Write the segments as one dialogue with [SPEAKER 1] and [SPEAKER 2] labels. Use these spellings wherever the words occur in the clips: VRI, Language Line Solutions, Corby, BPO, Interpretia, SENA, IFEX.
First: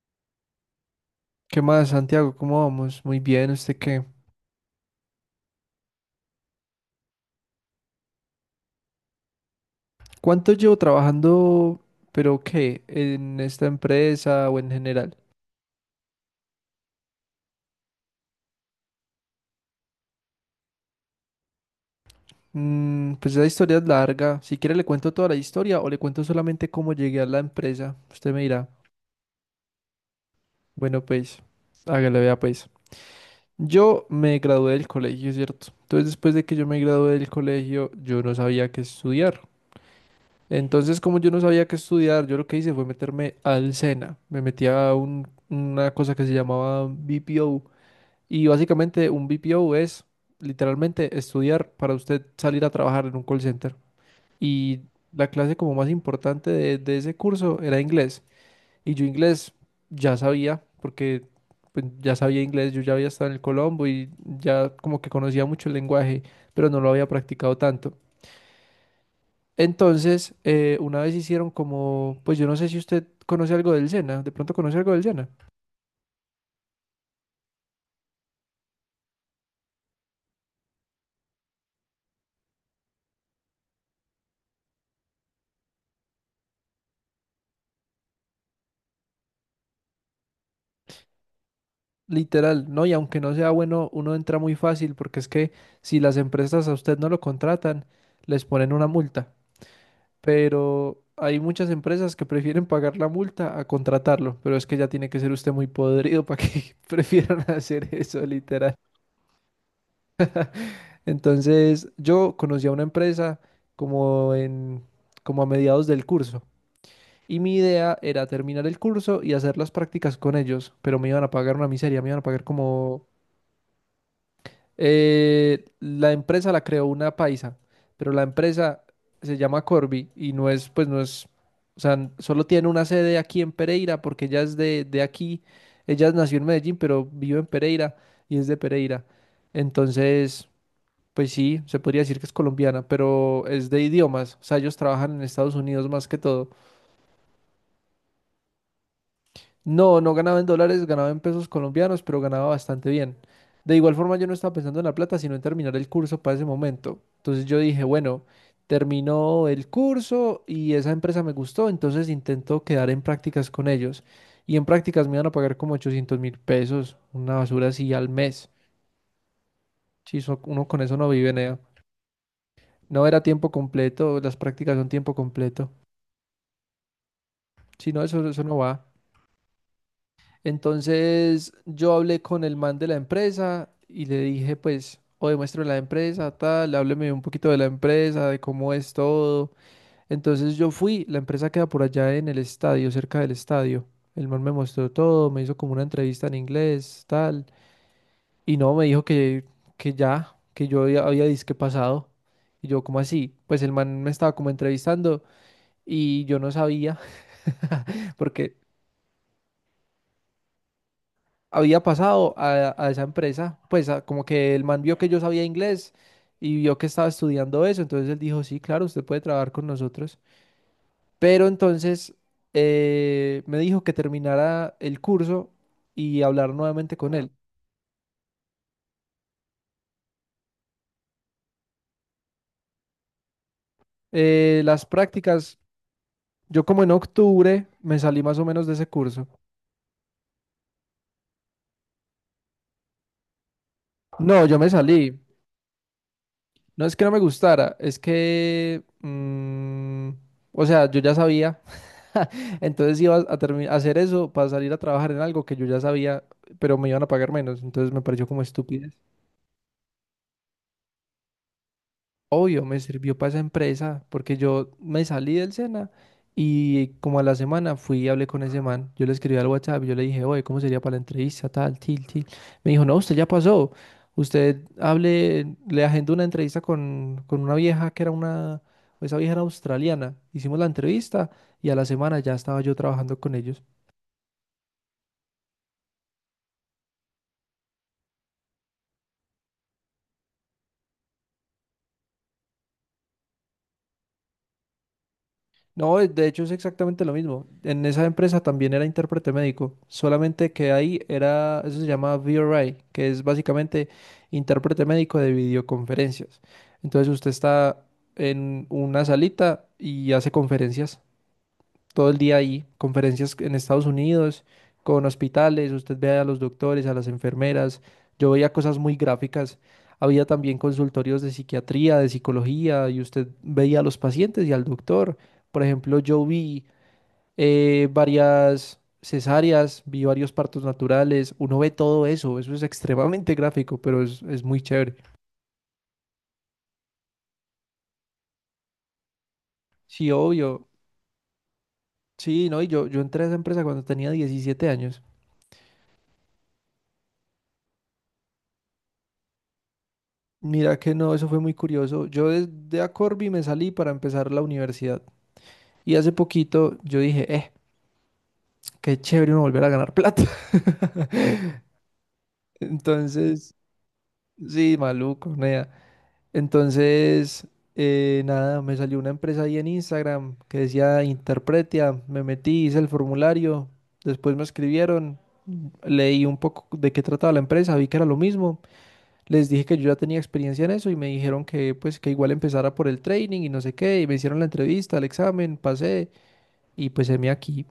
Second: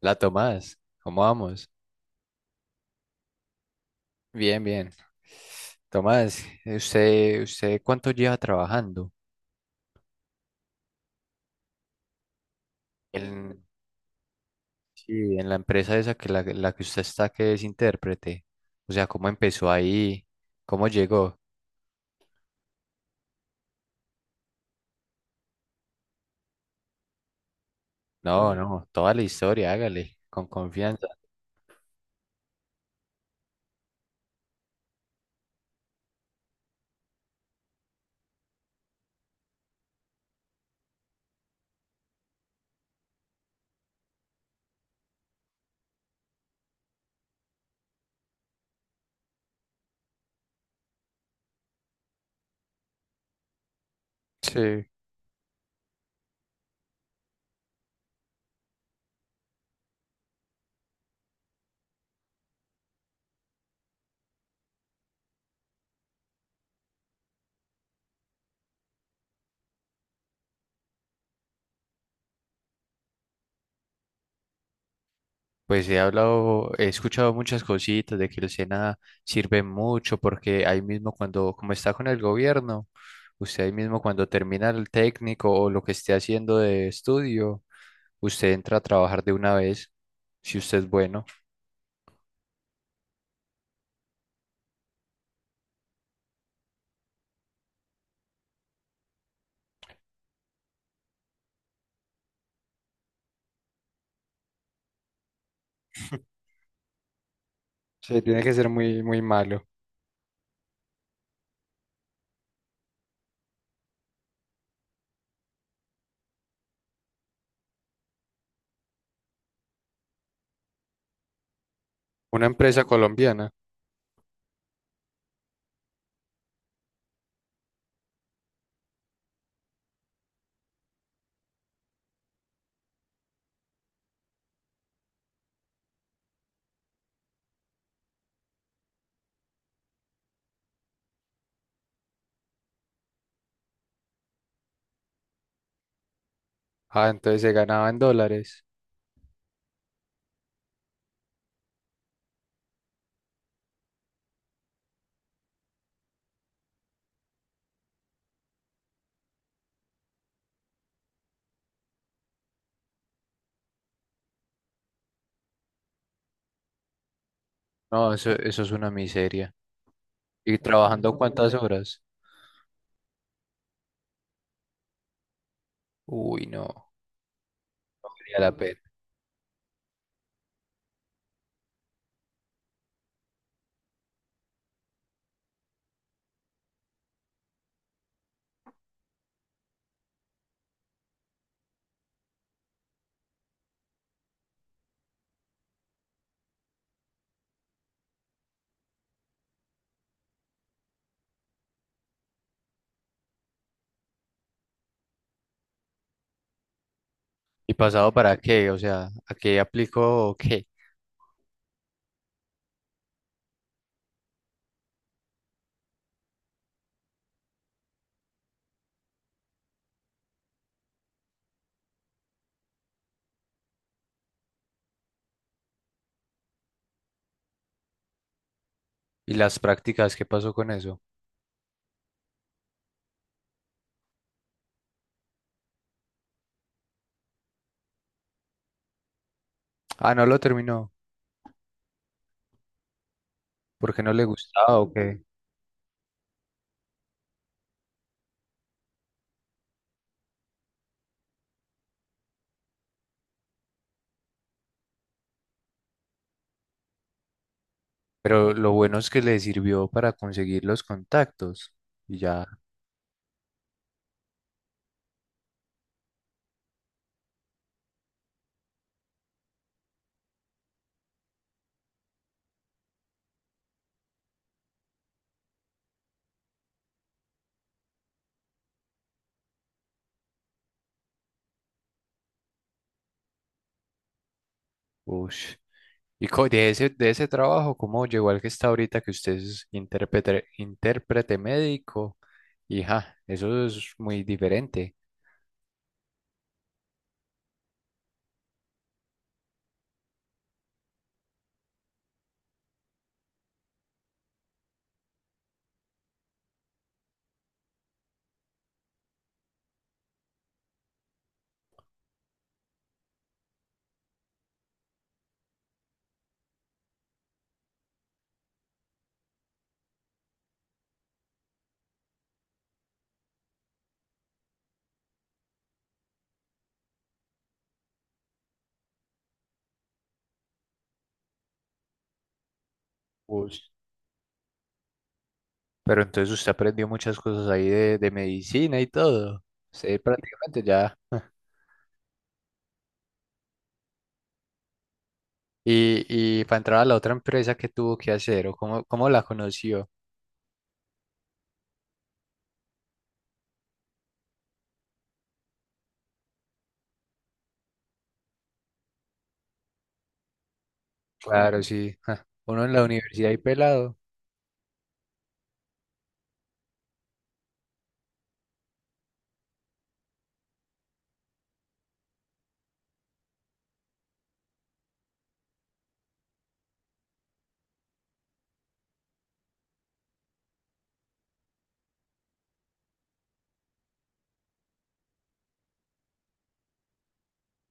[SPEAKER 1] La Tomás, ¿cómo
[SPEAKER 2] ¿Qué
[SPEAKER 1] vamos?
[SPEAKER 2] más, Santiago? ¿Cómo vamos? Muy bien, ¿usted qué?
[SPEAKER 1] Bien, bien. Tomás, ¿usted cuánto lleva trabajando
[SPEAKER 2] ¿Cuánto llevo trabajando, pero qué, en
[SPEAKER 1] en,
[SPEAKER 2] esta empresa o en general?
[SPEAKER 1] sí, en la empresa esa que la que usted está, ¿que es intérprete? O sea, ¿cómo empezó ahí? ¿Cómo llegó?
[SPEAKER 2] Pues esa historia es larga. Si quiere le cuento toda la historia o le cuento solamente cómo llegué a la empresa. Usted me
[SPEAKER 1] No,
[SPEAKER 2] dirá,
[SPEAKER 1] no, toda la historia, hágale, con
[SPEAKER 2] bueno,
[SPEAKER 1] confianza.
[SPEAKER 2] pues, hágale, vea, pues. Yo me gradué del colegio, ¿cierto? Entonces, después de que yo me gradué del colegio, yo no sabía qué estudiar. Entonces, como yo no sabía qué estudiar, yo lo que hice fue meterme al SENA. Me metí a una cosa que se llamaba BPO. Y básicamente un BPO es literalmente estudiar para usted salir a trabajar en un call center. Y
[SPEAKER 1] Sí,
[SPEAKER 2] la clase como más importante de ese curso era inglés. Y yo inglés ya sabía, porque pues, ya sabía inglés, yo ya había estado en el Colombo y ya como que conocía mucho el lenguaje, pero no lo había practicado tanto. Entonces, una vez hicieron como, pues yo no sé si usted conoce algo del Sena, de pronto conoce algo del Sena.
[SPEAKER 1] pues he hablado, he escuchado muchas cositas de que el SENA sirve mucho porque ahí mismo cuando, como está con el gobierno, usted ahí mismo cuando termina el técnico o lo que esté haciendo de estudio, usted entra a trabajar de una vez, si usted es bueno.
[SPEAKER 2] Literal, ¿no? Y aunque no sea bueno, uno entra muy fácil porque es que si las empresas a usted no lo contratan, les ponen una multa. Pero hay muchas empresas que prefieren pagar la multa a contratarlo, pero es que ya tiene que ser usted muy podrido para que prefieran hacer
[SPEAKER 1] Sí,
[SPEAKER 2] eso,
[SPEAKER 1] tiene que ser
[SPEAKER 2] literal.
[SPEAKER 1] muy, muy malo.
[SPEAKER 2] Entonces, yo conocí a una empresa como en, como a mediados del curso. Y mi idea era terminar el curso y hacer las prácticas con ellos, pero me iban a pagar una miseria, me iban a pagar
[SPEAKER 1] Una empresa
[SPEAKER 2] como…
[SPEAKER 1] colombiana,
[SPEAKER 2] la empresa la creó una paisa, pero la empresa se llama Corby y no es, pues no es, o sea, solo tiene una sede aquí en Pereira porque ella es de aquí, ella nació en Medellín, pero vive en Pereira y es de Pereira. Entonces, pues sí, se podría decir que es colombiana, pero es de idiomas, o sea, ellos trabajan en Estados Unidos más que todo.
[SPEAKER 1] ah, ¿entonces se ganaba en dólares?
[SPEAKER 2] No, no ganaba en dólares, ganaba en pesos colombianos, pero ganaba bastante bien. De igual forma, yo no estaba pensando en la plata, sino en terminar el curso para ese momento. Entonces yo dije, bueno, terminó el curso y esa empresa me gustó, entonces intento quedar en prácticas con ellos. Y en prácticas me iban a pagar como $800.000, una basura así al
[SPEAKER 1] No, eso,
[SPEAKER 2] mes.
[SPEAKER 1] eso es una miseria.
[SPEAKER 2] Si
[SPEAKER 1] ¿Y
[SPEAKER 2] uno con eso no
[SPEAKER 1] trabajando
[SPEAKER 2] vive,
[SPEAKER 1] cuántas
[SPEAKER 2] nea.
[SPEAKER 1] horas?
[SPEAKER 2] No era tiempo completo, las prácticas son tiempo completo.
[SPEAKER 1] Uy, no,
[SPEAKER 2] Si no,
[SPEAKER 1] valía
[SPEAKER 2] eso
[SPEAKER 1] la
[SPEAKER 2] no
[SPEAKER 1] pena.
[SPEAKER 2] va. Entonces yo hablé con el man de la empresa y le dije, pues, o demuestro la empresa, tal, hábleme un poquito de la empresa, de cómo es todo. Entonces yo fui, la empresa queda por allá en el estadio, cerca del estadio. El man me mostró todo, me hizo como una entrevista en inglés, tal, y no, me dijo que ya, que yo había disque pasado. Y yo, ¿cómo así? Pues el man me estaba como entrevistando y yo no sabía,
[SPEAKER 1] ¿Y pasado para
[SPEAKER 2] porque
[SPEAKER 1] qué? O sea, ¿a qué aplico o qué?
[SPEAKER 2] había pasado a esa empresa, pues como que el man vio que yo sabía inglés y vio que estaba estudiando eso, entonces él dijo, sí, claro, usted puede trabajar con nosotros, pero entonces me dijo que terminara el curso y hablar nuevamente con él.
[SPEAKER 1] ¿Y las prácticas, qué pasó con eso?
[SPEAKER 2] Las prácticas, yo como en octubre me salí más o menos de ese curso.
[SPEAKER 1] Ah, no lo terminó, ¿porque no le
[SPEAKER 2] No, yo me
[SPEAKER 1] gustaba o
[SPEAKER 2] salí.
[SPEAKER 1] qué?
[SPEAKER 2] No es que no me gustara, es que, o sea, yo ya sabía. Entonces iba a, a hacer eso para salir a trabajar en algo que yo ya sabía, pero me iban a pagar menos. Entonces me pareció como
[SPEAKER 1] Pero lo
[SPEAKER 2] estupidez.
[SPEAKER 1] bueno es que le sirvió para conseguir los contactos. Y ya,
[SPEAKER 2] Obvio, me sirvió para esa empresa porque yo me salí del SENA y como a la semana fui y hablé con ese man. Yo le escribí al WhatsApp yo le dije, oye, ¿cómo sería para la entrevista? Tal, til, til. Me dijo, no, usted ya pasó. Usted hable, le agendó una entrevista con una vieja que era una, esa vieja era australiana. Hicimos la entrevista y a la semana ya estaba yo trabajando con ellos.
[SPEAKER 1] uff. Y de ese trabajo, ¿cómo llegó al que está ahorita, que usted es intérprete médico? Y ja, eso es muy diferente.
[SPEAKER 2] No, de hecho es exactamente lo mismo. En esa empresa también era intérprete médico, solamente que ahí era, eso se llama VRI, que es básicamente intérprete médico de videoconferencias. Entonces usted está en una salita y hace conferencias todo el día ahí, conferencias en Estados Unidos, con hospitales, usted ve a los doctores, a las enfermeras, yo veía cosas muy gráficas, había también consultorios de psiquiatría, de psicología, y usted veía a los pacientes y al doctor. Por ejemplo, yo vi varias cesáreas, vi varios partos naturales, uno ve todo eso, eso es extremadamente
[SPEAKER 1] Ush.
[SPEAKER 2] gráfico, pero es muy chévere.
[SPEAKER 1] Pero entonces usted aprendió muchas cosas ahí de medicina y todo. Usted
[SPEAKER 2] Sí,
[SPEAKER 1] prácticamente
[SPEAKER 2] obvio.
[SPEAKER 1] ya.
[SPEAKER 2] Sí, no, yo entré a esa empresa cuando tenía 17 años.
[SPEAKER 1] Y, y para entrar a la otra empresa, ¿qué tuvo que hacer o cómo, cómo la conoció?
[SPEAKER 2] Mira que no, eso fue muy curioso. Yo de Acorbi me salí para empezar la universidad. Y hace poquito yo dije, qué chévere uno volver a ganar plata.
[SPEAKER 1] Claro, sí, ja. Uno en la universidad y
[SPEAKER 2] Entonces,
[SPEAKER 1] pelado,
[SPEAKER 2] sí, maluco, nea. Entonces, nada, me salió una empresa ahí en Instagram que decía Interpretia. Me metí, hice el formulario. Después me escribieron, leí un poco de qué trataba la empresa, vi que era lo mismo. Les dije que yo ya tenía experiencia en eso y me dijeron que pues que igual empezara por el training y no sé qué, y me hicieron la entrevista, el examen, pasé y pues heme aquí.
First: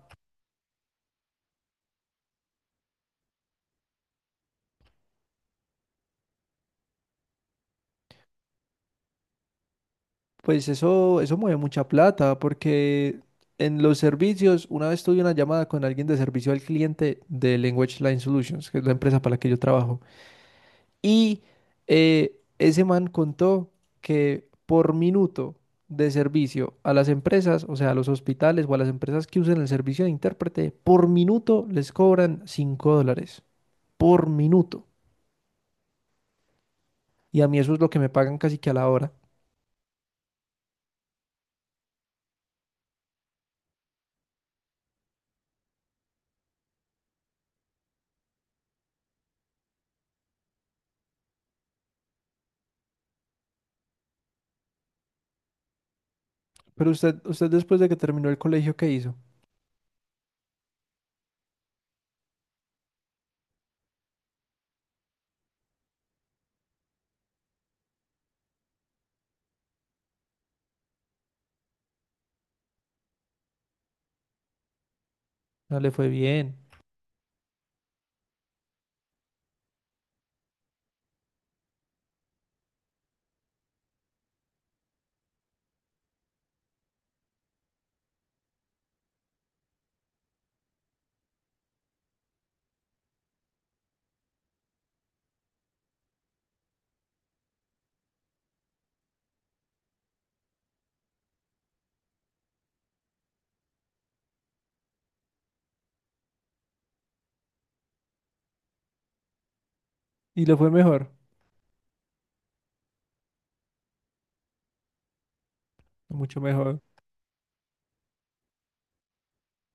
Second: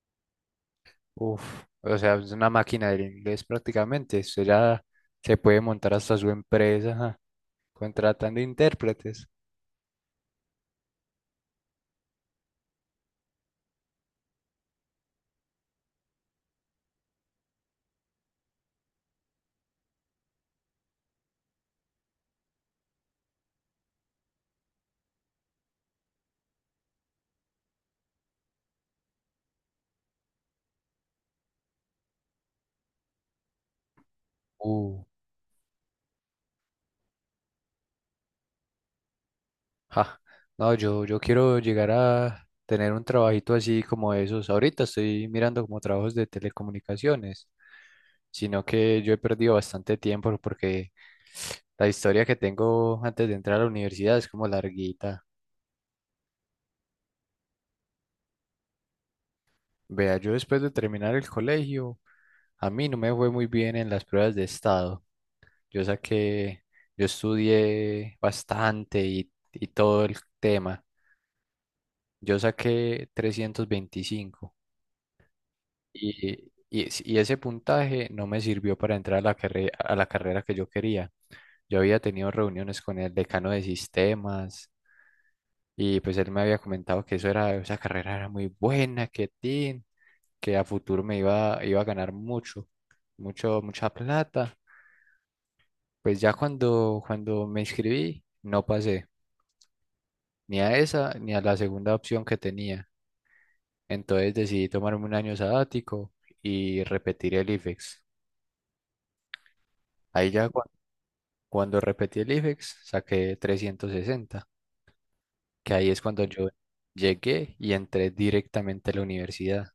[SPEAKER 1] uf, o sea, es una máquina del inglés prácticamente. Usted ya se puede montar hasta su empresa, ja, contratando intérpretes.
[SPEAKER 2] Pues eso mueve mucha plata porque en los servicios, una vez tuve una llamada con alguien de servicio al cliente de Language Line Solutions, que es la empresa para la que yo trabajo. Y ese man contó que por minuto de servicio a las empresas, o sea, a los hospitales o a las empresas que usen el servicio de intérprete, por minuto les cobran 5 dólares. Por minuto.
[SPEAKER 1] Uh,
[SPEAKER 2] Y a mí eso es lo que me pagan casi que a la hora.
[SPEAKER 1] ja, no, yo quiero llegar a tener un trabajito así como esos. Ahorita estoy mirando como trabajos de telecomunicaciones, sino que yo he perdido bastante tiempo porque la historia que tengo antes de entrar a la universidad es como larguita.
[SPEAKER 2] Pero usted después de que terminó el colegio, ¿qué hizo?
[SPEAKER 1] Vea, yo después de terminar el colegio. A mí no me fue muy bien en las pruebas de estado. Yo saqué, yo estudié bastante y todo el tema. Yo saqué 325
[SPEAKER 2] No le fue bien.
[SPEAKER 1] y ese puntaje no me sirvió para entrar a la carrera que yo quería. Yo había tenido reuniones con el decano de sistemas y pues él me había comentado que eso era, esa carrera era muy buena, que tin, que a futuro me iba a ganar mucho, mucha plata. Pues ya cuando me inscribí, no pasé ni a esa ni a la segunda opción que tenía. Entonces decidí tomarme un año sabático y repetir el IFEX. Ahí
[SPEAKER 2] Y
[SPEAKER 1] ya
[SPEAKER 2] le
[SPEAKER 1] cu-
[SPEAKER 2] fue mejor.
[SPEAKER 1] Cuando repetí el IFEX saqué 360, que ahí es cuando
[SPEAKER 2] Mucho
[SPEAKER 1] yo
[SPEAKER 2] mejor.
[SPEAKER 1] llegué y entré directamente a la universidad.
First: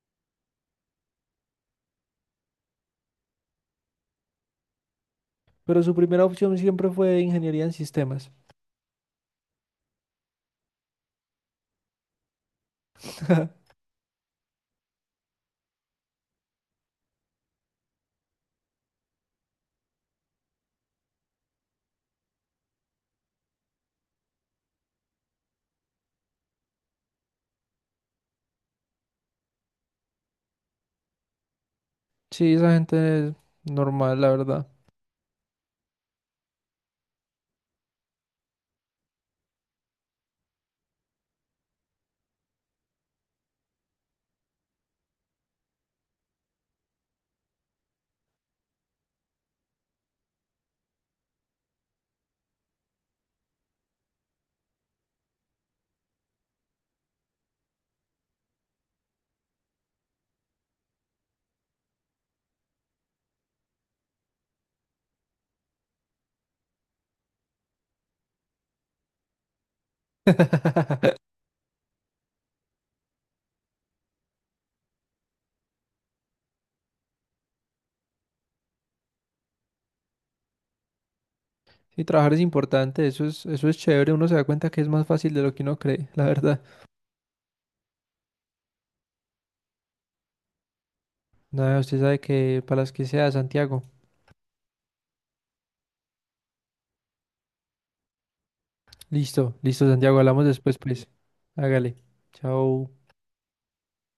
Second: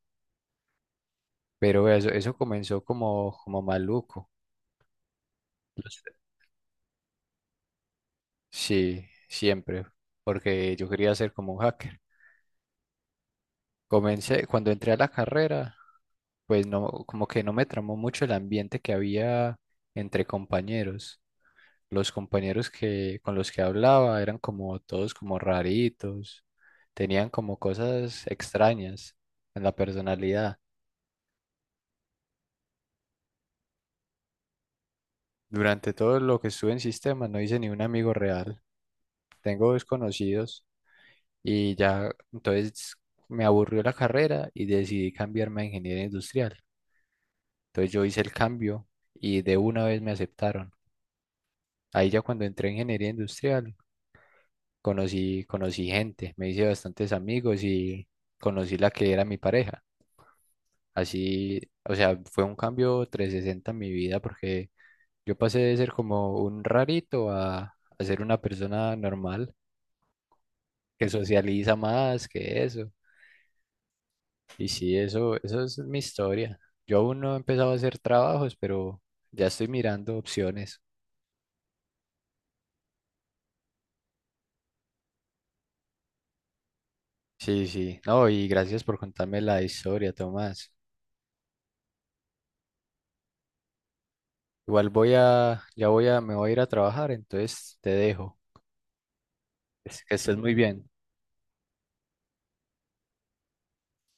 [SPEAKER 1] Pero eso comenzó como maluco.
[SPEAKER 2] Pero su
[SPEAKER 1] Los...
[SPEAKER 2] primera opción siempre fue ingeniería en sistemas.
[SPEAKER 1] Sí, siempre, porque yo quería ser como un hacker. Comencé, cuando entré a la carrera, pues no, como que no me tramó mucho el ambiente que había entre compañeros. Los compañeros que con los que hablaba eran como todos como raritos, tenían como cosas extrañas en la personalidad.
[SPEAKER 2] Sí, esa gente es normal, la verdad.
[SPEAKER 1] Durante todo lo que estuve en sistema no hice ni un amigo real. Tengo desconocidos y ya, entonces me aburrió la carrera y decidí cambiarme a ingeniería industrial. Entonces yo hice el cambio y de una vez me aceptaron. Ahí ya cuando entré en ingeniería industrial conocí gente, me hice bastantes amigos y conocí la que era mi pareja. Así, o sea, fue un cambio 360 en mi vida porque yo pasé de ser como un rarito a ser una persona normal, que socializa más que eso. Y sí, eso es mi historia. Yo aún no he empezado a hacer trabajos, pero ya estoy mirando opciones.
[SPEAKER 2] Sí, trabajar es importante, eso es chévere, uno se da cuenta que es más fácil de lo que uno cree, la verdad.
[SPEAKER 1] Sí, sí. No, y gracias por contarme la historia, Tomás.
[SPEAKER 2] Nada, usted sabe que para las que sea, Santiago.
[SPEAKER 1] Igual voy a, ya voy a, me voy a ir a trabajar, entonces te dejo.
[SPEAKER 2] Listo, listo,
[SPEAKER 1] Es... Que
[SPEAKER 2] Santiago,
[SPEAKER 1] estés
[SPEAKER 2] hablamos
[SPEAKER 1] muy
[SPEAKER 2] después,
[SPEAKER 1] bien.
[SPEAKER 2] pues. Hágale. Chao.